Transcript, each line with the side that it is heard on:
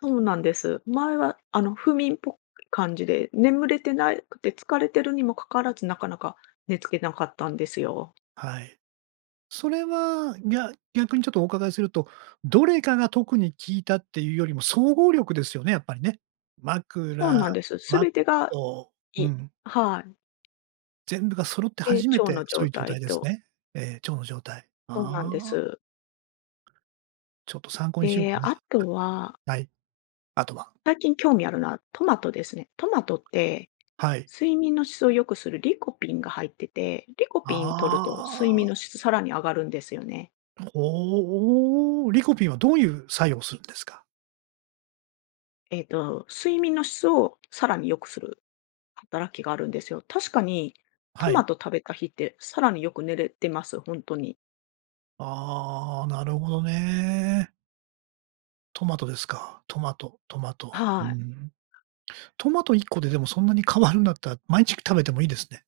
left: そうなんです。前はあの、不眠っぽい感じで、眠れてないくて、疲れてるにもかからず、なかなか寝つけなかったんですよ。
right: はい。それは、ぎゃ逆にちょっとお伺いすると、どれかが特に効いたっていうよりも、総合力ですよね、やっぱりね。
left: そう
right: 枕、
left: なんです。
right: マッ
left: 全てが
right: トうん。
left: いいはい。
right: 全部が揃って
left: で、
right: 初め
left: 腸
right: て、
left: の
right: そ
left: 状
right: ういう状
left: 態
right: 態です
left: と
right: ね。ええ、腸の状態。
left: そうなんで
right: ああ。
left: す。
right: ちょっと参考にしよう
left: で、
right: かな。
left: あとは
right: はい、あとは。
left: 最近興味あるのは、トマトですね。トマトって、
right: はい。
left: 睡眠の質を良くするリコピンが入ってて。リコピン取ると、睡
right: ああ。
left: 眠の質さらに上がるんですよね。
right: ほう、リコピンはどういう作用をするんですか？
left: ええと、睡眠の質をさらに良くする働きがあるんですよ。確かに、
right: は
left: トマ
right: い。
left: ト食べた日ってさらによく寝れてます。ほんとに。
right: ああ、なるほどね。トマトですか。トマト、トマ
left: あ、
right: ト。うー
left: はい。
right: ん。トマト1個ででも、そんなに変わるんだったら、毎日食べてもいいですね。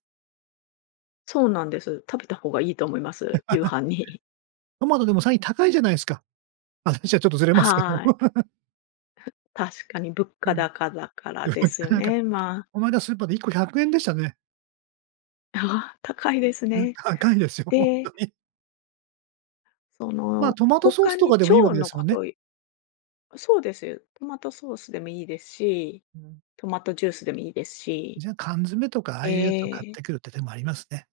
left: そうなんです。食べた方がいいと思います。夕 飯に。
right: トマトでも、最近高いじゃないですか。話はちょっとずれますけど。
left: はい。ふっ、確かに物
right: う
left: 価
right: ん。
left: 高だか
right: い
left: ら
right: や、
left: ですよ
right: なんか
left: ね。まあ。
right: この間スーパーで1個¥100でしたね。
left: ああ、高いです
right: うん、
left: ね。
right: 高いですよ、ほん
left: で
right: とに。
left: そ
right: まあ、
left: の、
right: トマトソー
left: 他
right: スと
left: に
right: かでもいいわ
left: 腸
right: けで
left: の
right: すも
left: こ
right: んね。
left: といそうですよ。トマトソースでもいいですし、
right: うん。
left: トマトジュースでもいいですし。
right: じゃあ、缶詰とか、ああいうやつを
left: え
right: 買っ
left: え。
right: てくるって手もありますね。